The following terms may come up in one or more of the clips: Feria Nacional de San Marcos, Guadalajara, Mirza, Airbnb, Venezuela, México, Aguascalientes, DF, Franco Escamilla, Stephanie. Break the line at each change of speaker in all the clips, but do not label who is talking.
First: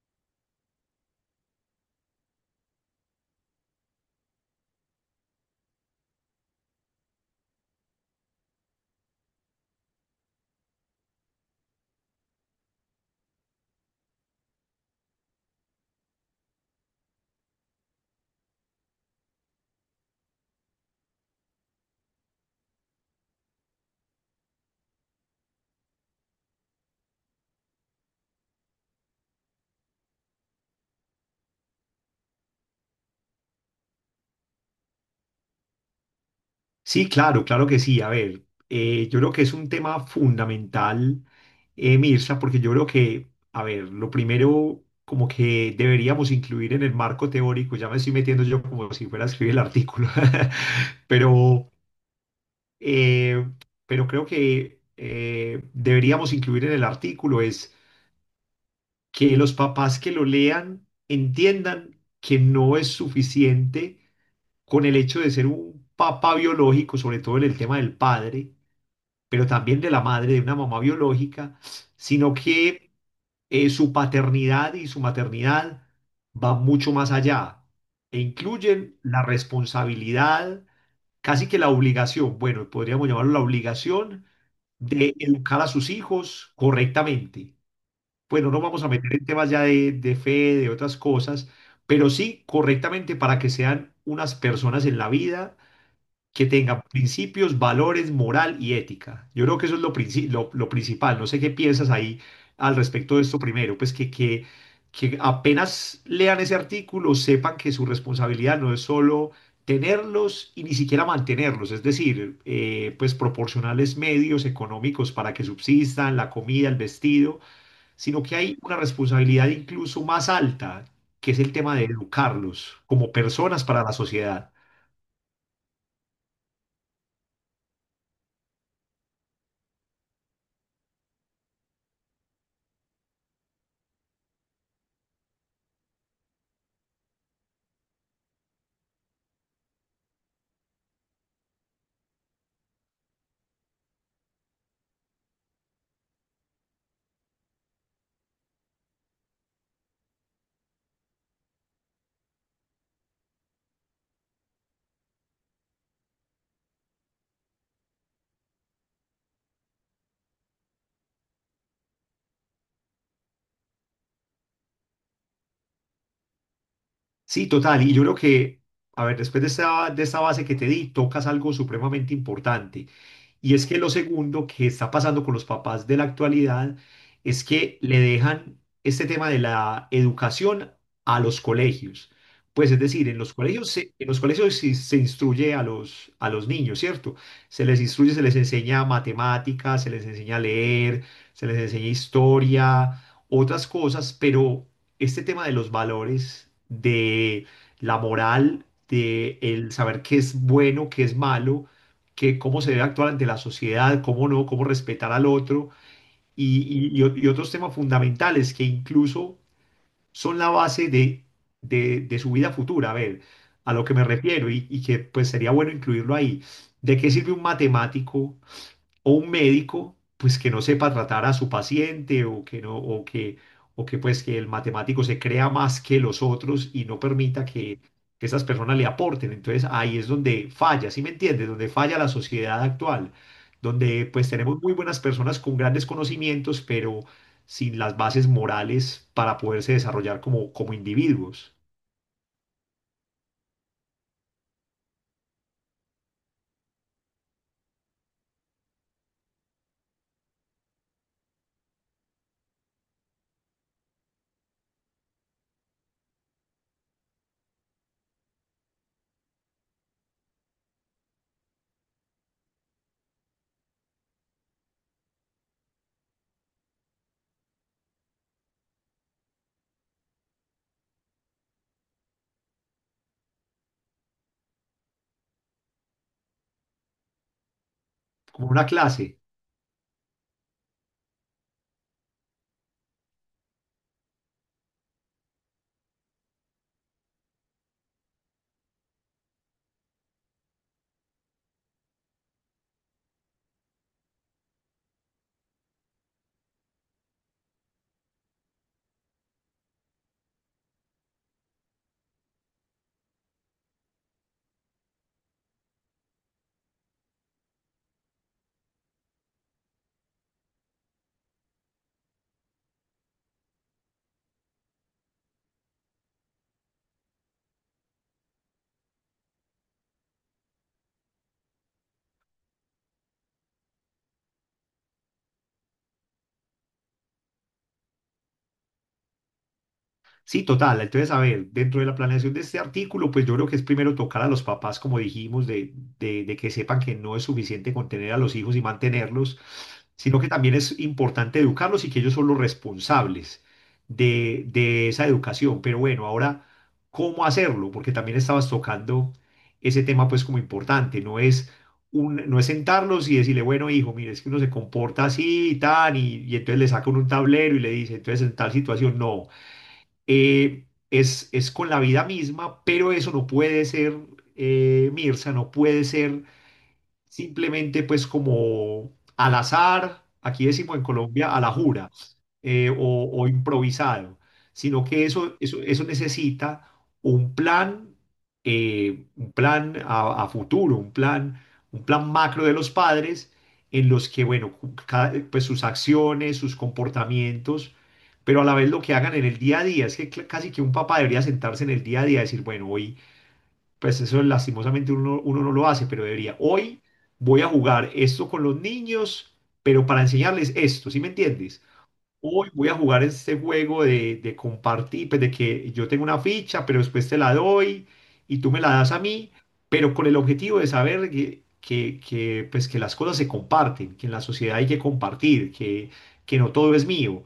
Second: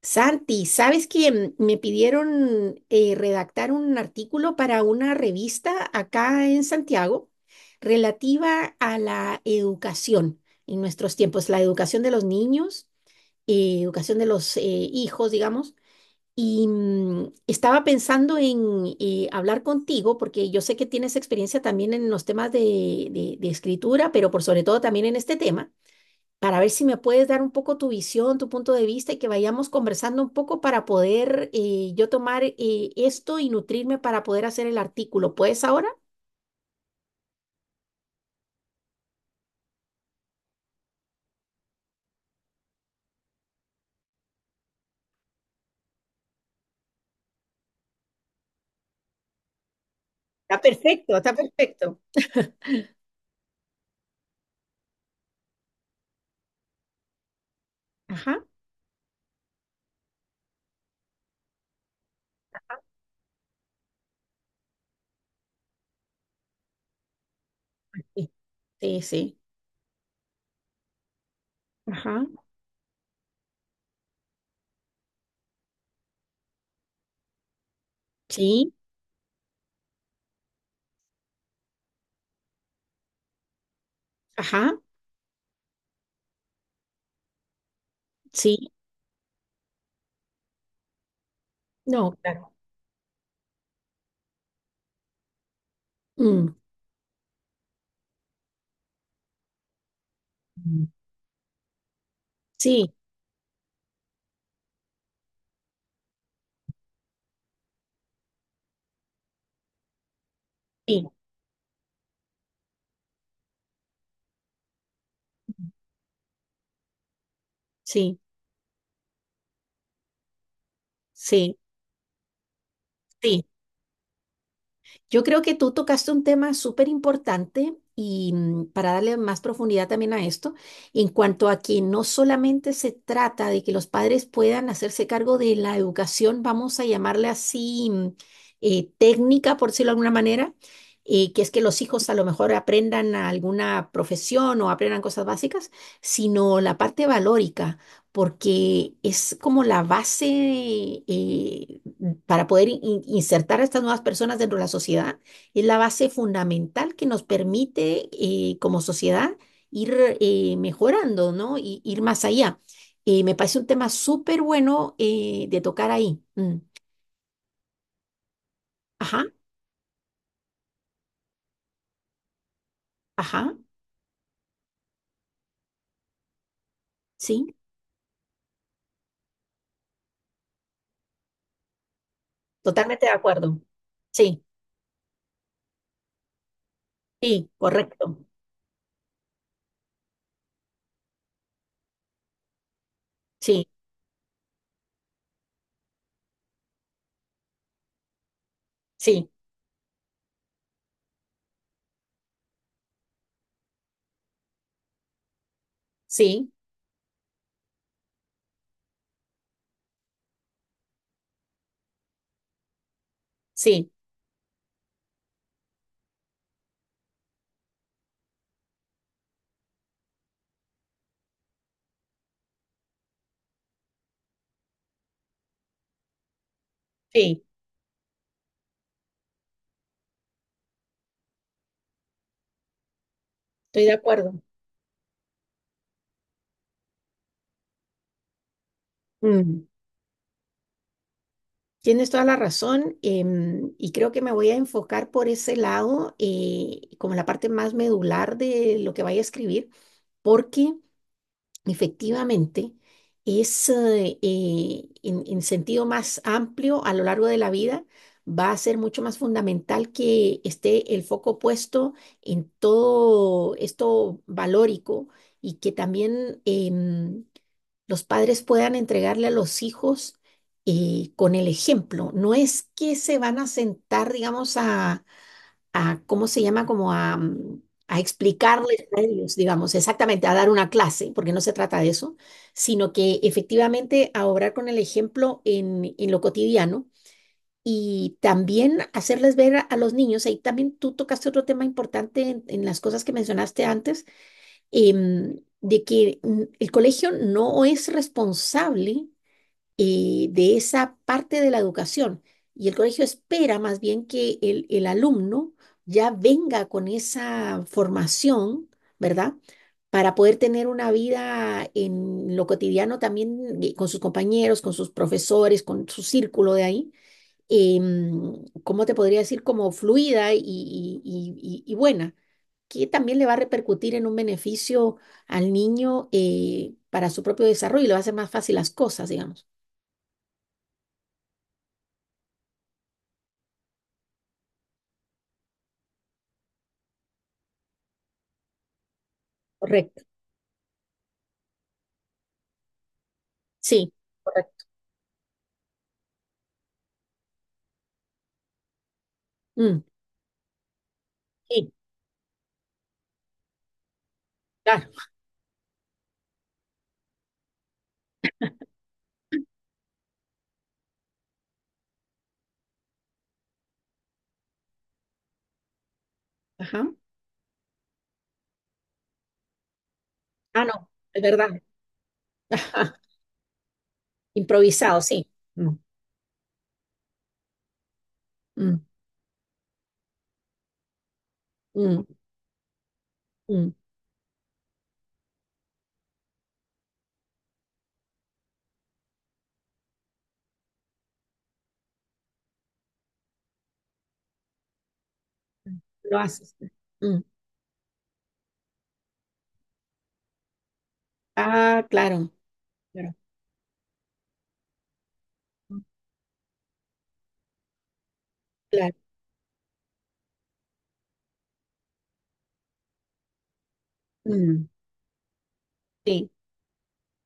Santi, ¿sabes que me pidieron redactar un artículo para una revista acá en Santiago relativa a la educación en nuestros tiempos, la educación de los niños, educación de los hijos, ¿digamos? Y estaba pensando en hablar contigo porque yo sé que tienes experiencia también en los temas de, de escritura, pero por sobre todo también en este tema para ver si me puedes dar un poco tu visión, tu punto de vista y que vayamos conversando un poco para poder yo tomar esto y nutrirme para poder hacer el artículo. ¿Puedes ahora?
Sí, claro, claro que sí. A ver, yo creo que es un tema fundamental, Mirza, porque yo creo que, a ver, lo primero como que deberíamos incluir en el marco teórico, ya me estoy metiendo yo como si fuera a escribir el artículo,
Está perfecto, está
pero,
perfecto.
eh, pero creo que deberíamos incluir en el artículo es
Ajá.
que los papás que lo lean entiendan que no es suficiente con el hecho de ser un papá biológico, sobre todo en el tema del
Sí,
padre
sí, sí.
pero también de la madre, de una mamá biológica,
Ajá.
sino que su paternidad y su maternidad van mucho más allá e
Sí.
incluyen la responsabilidad, casi que la obligación, bueno, podríamos llamarlo la obligación
Ajá.
de educar a sus hijos correctamente. Bueno, no nos
Sí.
vamos a meter en temas ya de fe, de otras cosas, pero
No,
sí
claro.
correctamente para que sean unas personas en la vida que
Mm.
tengan principios, valores, moral y ética. Yo creo que eso es lo
Mm.
principal. No sé qué piensas ahí al
Sí,
respecto de esto primero, pues que apenas lean ese artículo sepan que su responsabilidad no es solo tenerlos y ni siquiera
sí,
mantenerlos, es decir, pues proporcionarles medios económicos para que subsistan, la comida, el vestido,
sí,
sino que hay una responsabilidad incluso más alta, que es el
sí,
tema de educarlos como
sí.
personas para la sociedad.
Yo creo que tú tocaste un tema súper importante y, para darle más profundidad también a esto, en cuanto a que no solamente se trata de que los padres puedan hacerse cargo de la educación, vamos a llamarle así, técnica, por decirlo de alguna manera, que es que los hijos a lo mejor aprendan alguna profesión o aprendan cosas básicas, sino la parte valórica, porque es como la base, eh, para poder insertar a estas nuevas personas dentro de la sociedad, es la base fundamental que nos permite, como sociedad, ir mejorando, ¿no? Y ir más allá. Me parece un tema súper bueno de tocar ahí. Mm.
Sí, total. Y yo creo que, a ver,
Ajá,
después de de esta base que te di, tocas algo supremamente importante.
ajá,
Y es que lo segundo que está pasando con los papás de la actualidad es
sí,
que le dejan este tema de la educación a los colegios. Pues es
totalmente
decir,
de acuerdo.
en los
Sí,
colegios sí se, instruye a a los niños, ¿cierto?
sí,
Se les instruye,
correcto.
se les enseña matemáticas, se les enseña a leer, se les enseña historia, otras
Sí,
cosas, pero este tema de los valores, de la moral,
sí,
de el saber qué es bueno, qué es malo, que cómo se debe actuar ante la sociedad, cómo no, cómo respetar al otro
sí,
y, y otros temas fundamentales que incluso son la base de su vida futura. A ver, a lo
sí,
que me refiero y que pues sería bueno incluirlo ahí. ¿De qué sirve un matemático? O un médico, pues que no sepa tratar a su paciente o que no, o que pues que el matemático se crea más que los otros y no
sí,
permita que esas personas le aporten. Entonces ahí es donde falla, ¿sí me entiendes? Donde falla la sociedad actual,
estoy de
donde pues
acuerdo.
tenemos muy buenas personas con grandes conocimientos, pero sin las bases morales para
Mm.
poderse desarrollar como, como individuos,
Tienes toda la razón, y creo que me voy a enfocar por ese lado, como la parte más medular de lo que vaya a escribir, porque, efectivamente, es, en sentido más amplio a lo largo de la vida, va a ser mucho más fundamental que esté el foco puesto en todo esto valórico y que también, los padres puedan entregarle a los hijos, con el ejemplo. No es que se van a sentar, digamos, a, ¿cómo se llama? Como a, a
como una
explicarles a
clase.
ellos, digamos, exactamente, a dar una clase, porque no se trata de eso, sino que efectivamente a obrar con el ejemplo en lo cotidiano y también hacerles ver a los niños. Ahí también tú tocaste otro tema importante en las cosas que mencionaste antes, de que, el colegio no es responsable de esa parte de la educación. Y el colegio espera más bien que el alumno ya venga con esa formación, ¿verdad? Para poder tener una vida en lo cotidiano también, con sus compañeros, con sus profesores, con su círculo de ahí, ¿cómo te podría decir? Como fluida y, y buena, que también le va a repercutir en un beneficio al niño, para su propio desarrollo y le va a hacer más fácil las cosas, digamos.
Sí, total. Entonces, a ver, dentro de la planeación de este artículo, pues yo creo que es primero tocar a los papás, como dijimos, de que sepan que no es suficiente con tener a los hijos y mantenerlos,
Correcto.
sino que también es importante educarlos y que ellos son los responsables
Sí, correcto.
de esa educación. Pero bueno, ahora, ¿cómo hacerlo? Porque también estabas tocando
Mm,
ese tema, pues como importante, no es...
sí,
no es sentarlos y decirle, bueno, hijo, mire, es que uno se
claro.
comporta así y tal, y entonces le saca uno un tablero y le dice, entonces en tal situación, no es con la vida misma, pero eso no puede ser, Mirza, no puede ser
Ajá.
simplemente pues como al azar, aquí
Ah,
decimos en
no, es
Colombia, a
verdad.
la jura
Ajá.
o improvisado, sino
Improvisado,
que
sí. Mm,
eso necesita un plan,
mm,
un plan a futuro, un
mm,
plan macro de los padres
mm.
en los que, bueno, pues sus acciones, sus comportamientos, pero a la vez lo que hagan en el día a día. Es que casi que un papá debería sentarse en el día a día y decir, bueno, hoy, pues eso lastimosamente uno no lo hace, pero
Lo
debería,
haces.
hoy
Mm.
voy a jugar esto con los niños, pero para enseñarles esto, ¿sí me entiendes?
Ah, claro,
Hoy voy a jugar
claro,
este juego de compartir, pues de que
mm,
yo tengo una ficha, pero después te la doy y tú me la das
claro.
a mí, pero con el objetivo de saber pues que las cosas se comparten, que en la sociedad hay
Mm,
que compartir,
sí,
que no todo es mío.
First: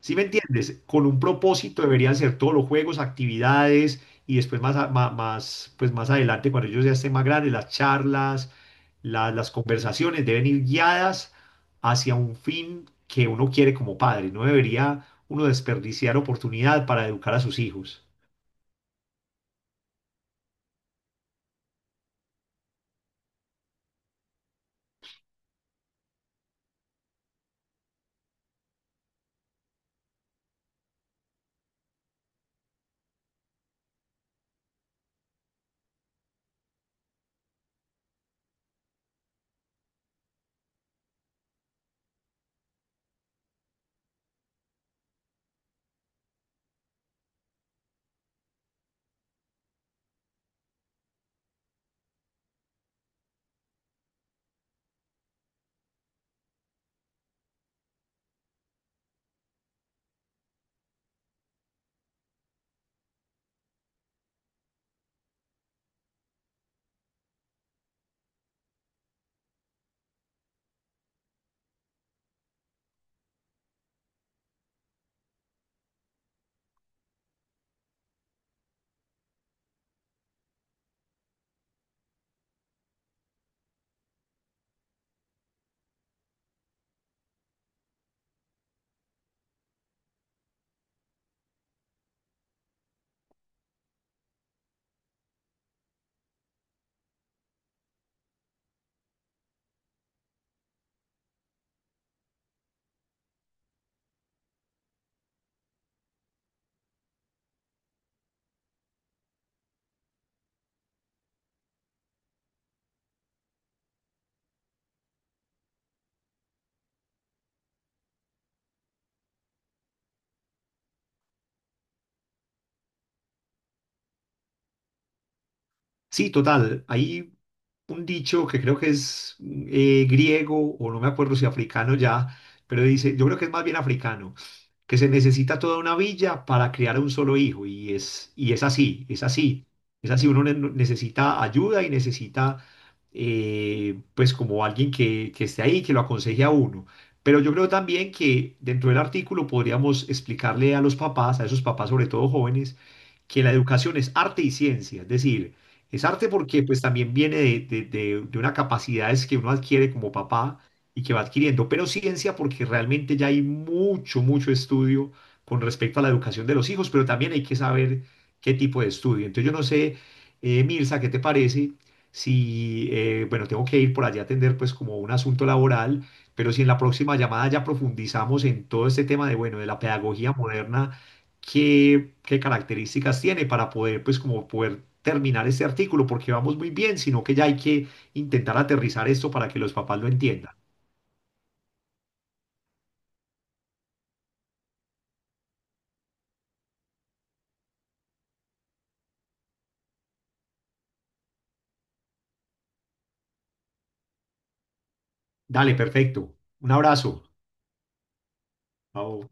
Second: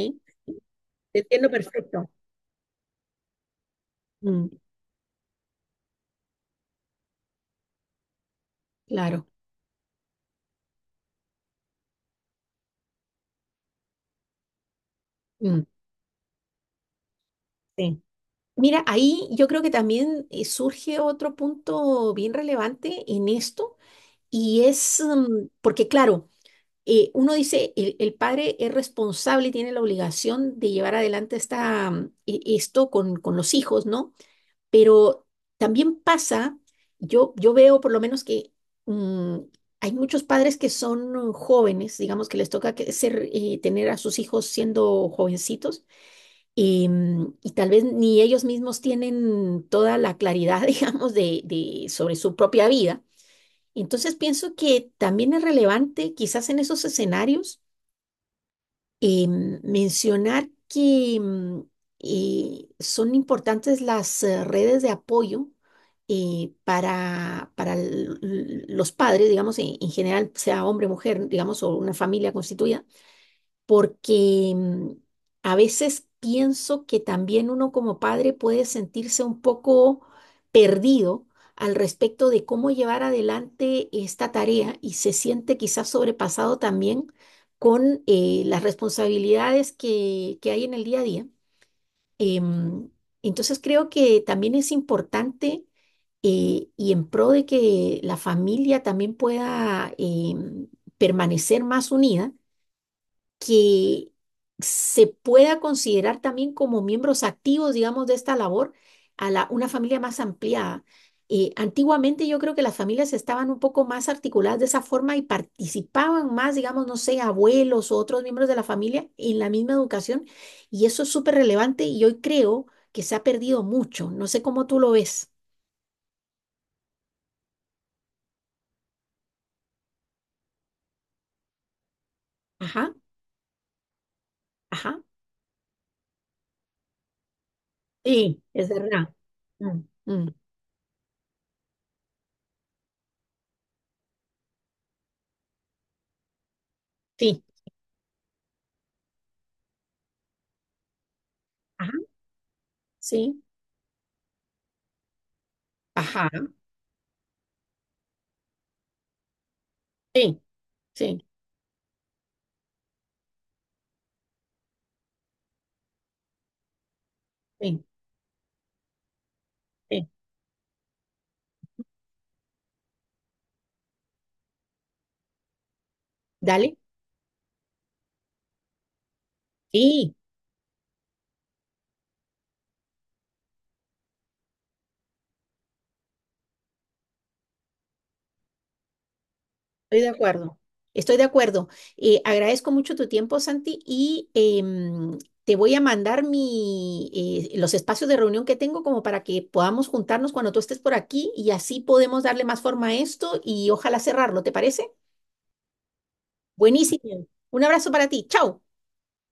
¿Sí me entiendes? Con
te
un
entiendo
propósito
perfecto.
deberían ser todos los juegos, actividades y
Mm,
después más, más, pues más adelante, cuando ellos ya estén más grandes, las charlas,
claro.
las conversaciones deben ir guiadas hacia un fin que uno quiere como padre. No debería uno
Mm,
desperdiciar oportunidad para educar a sus
sí.
hijos.
Mira, ahí yo creo que también, surge otro punto bien relevante en esto y es, porque claro, uno dice, el padre es responsable y tiene la obligación de llevar adelante esta, esto con los hijos, ¿no? Pero también pasa, yo veo por lo menos que, mm, hay muchos padres que son jóvenes, digamos que les toca que ser, tener a sus hijos siendo jovencitos y, y tal vez ni ellos mismos tienen toda la claridad, digamos, de, sobre su propia vida. Entonces pienso que también es relevante quizás en esos escenarios, eh, mencionar que, son importantes las redes de apoyo, para los padres, digamos, en general, sea hombre, mujer, digamos, o una familia constituida, porque, a veces pienso que también uno como padre puede sentirse un poco perdido al respecto de cómo llevar adelante esta tarea y se siente quizás sobrepasado también con, las responsabilidades que hay en el día a día. Em, entonces creo que también es importante, y en pro de que la familia también pueda, em, permanecer más unida, que se pueda considerar también como miembros activos, digamos, de esta labor, a la, una familia más ampliada. Antiguamente yo creo que las familias estaban un poco más articuladas de esa forma y participaban más, digamos, no sé, abuelos o otros miembros de la familia en la misma educación, y eso es súper relevante y hoy creo que se ha perdido mucho. No sé cómo tú lo ves.
Sí, total. Hay un dicho que creo que es griego o no me acuerdo si africano ya, pero
Ajá,
dice, yo creo que es más bien africano que
ajá.
se necesita toda una villa para criar a un solo hijo
Sí,
y es
es
así,
verdad.
es así,
Mm,
es así,
mm,
uno necesita ayuda y necesita pues como alguien que esté ahí, que lo aconseje a uno. Pero
sí,
yo creo también que dentro del artículo podríamos explicarle a los papás, a esos papás
ajá,
sobre todo jóvenes,
sí,
que la educación es arte y ciencia, es decir, es arte
ajá,
porque pues también viene de una capacidades que uno adquiere como
sí,
papá y que va
sí,
adquiriendo, pero ciencia porque realmente ya hay mucho, mucho estudio con respecto a la educación de los hijos, pero también hay que
sí,
saber qué tipo de estudio. Entonces yo no sé,
sí.
Mirza, ¿qué te parece? Si, bueno, tengo que ir por allá a atender pues como un asunto laboral, pero si en
Dale,
la próxima llamada ya profundizamos en todo este tema de, bueno, de la
sí,
pedagogía moderna qué, qué características tiene para poder, pues, como poder terminar este artículo, porque vamos muy bien, sino que ya hay que intentar aterrizar esto para que los papás
estoy de
lo entiendan.
acuerdo. Estoy de acuerdo. Agradezco mucho tu tiempo, Santi, y, em, te voy a mandar mi, los espacios de reunión que tengo como para que podamos juntarnos cuando tú estés por aquí y así podemos darle más forma a esto y ojalá cerrarlo, ¿te parece?
Dale, perfecto. Un
Buenísimo.
abrazo.
Un abrazo para ti. Chao.
Chao.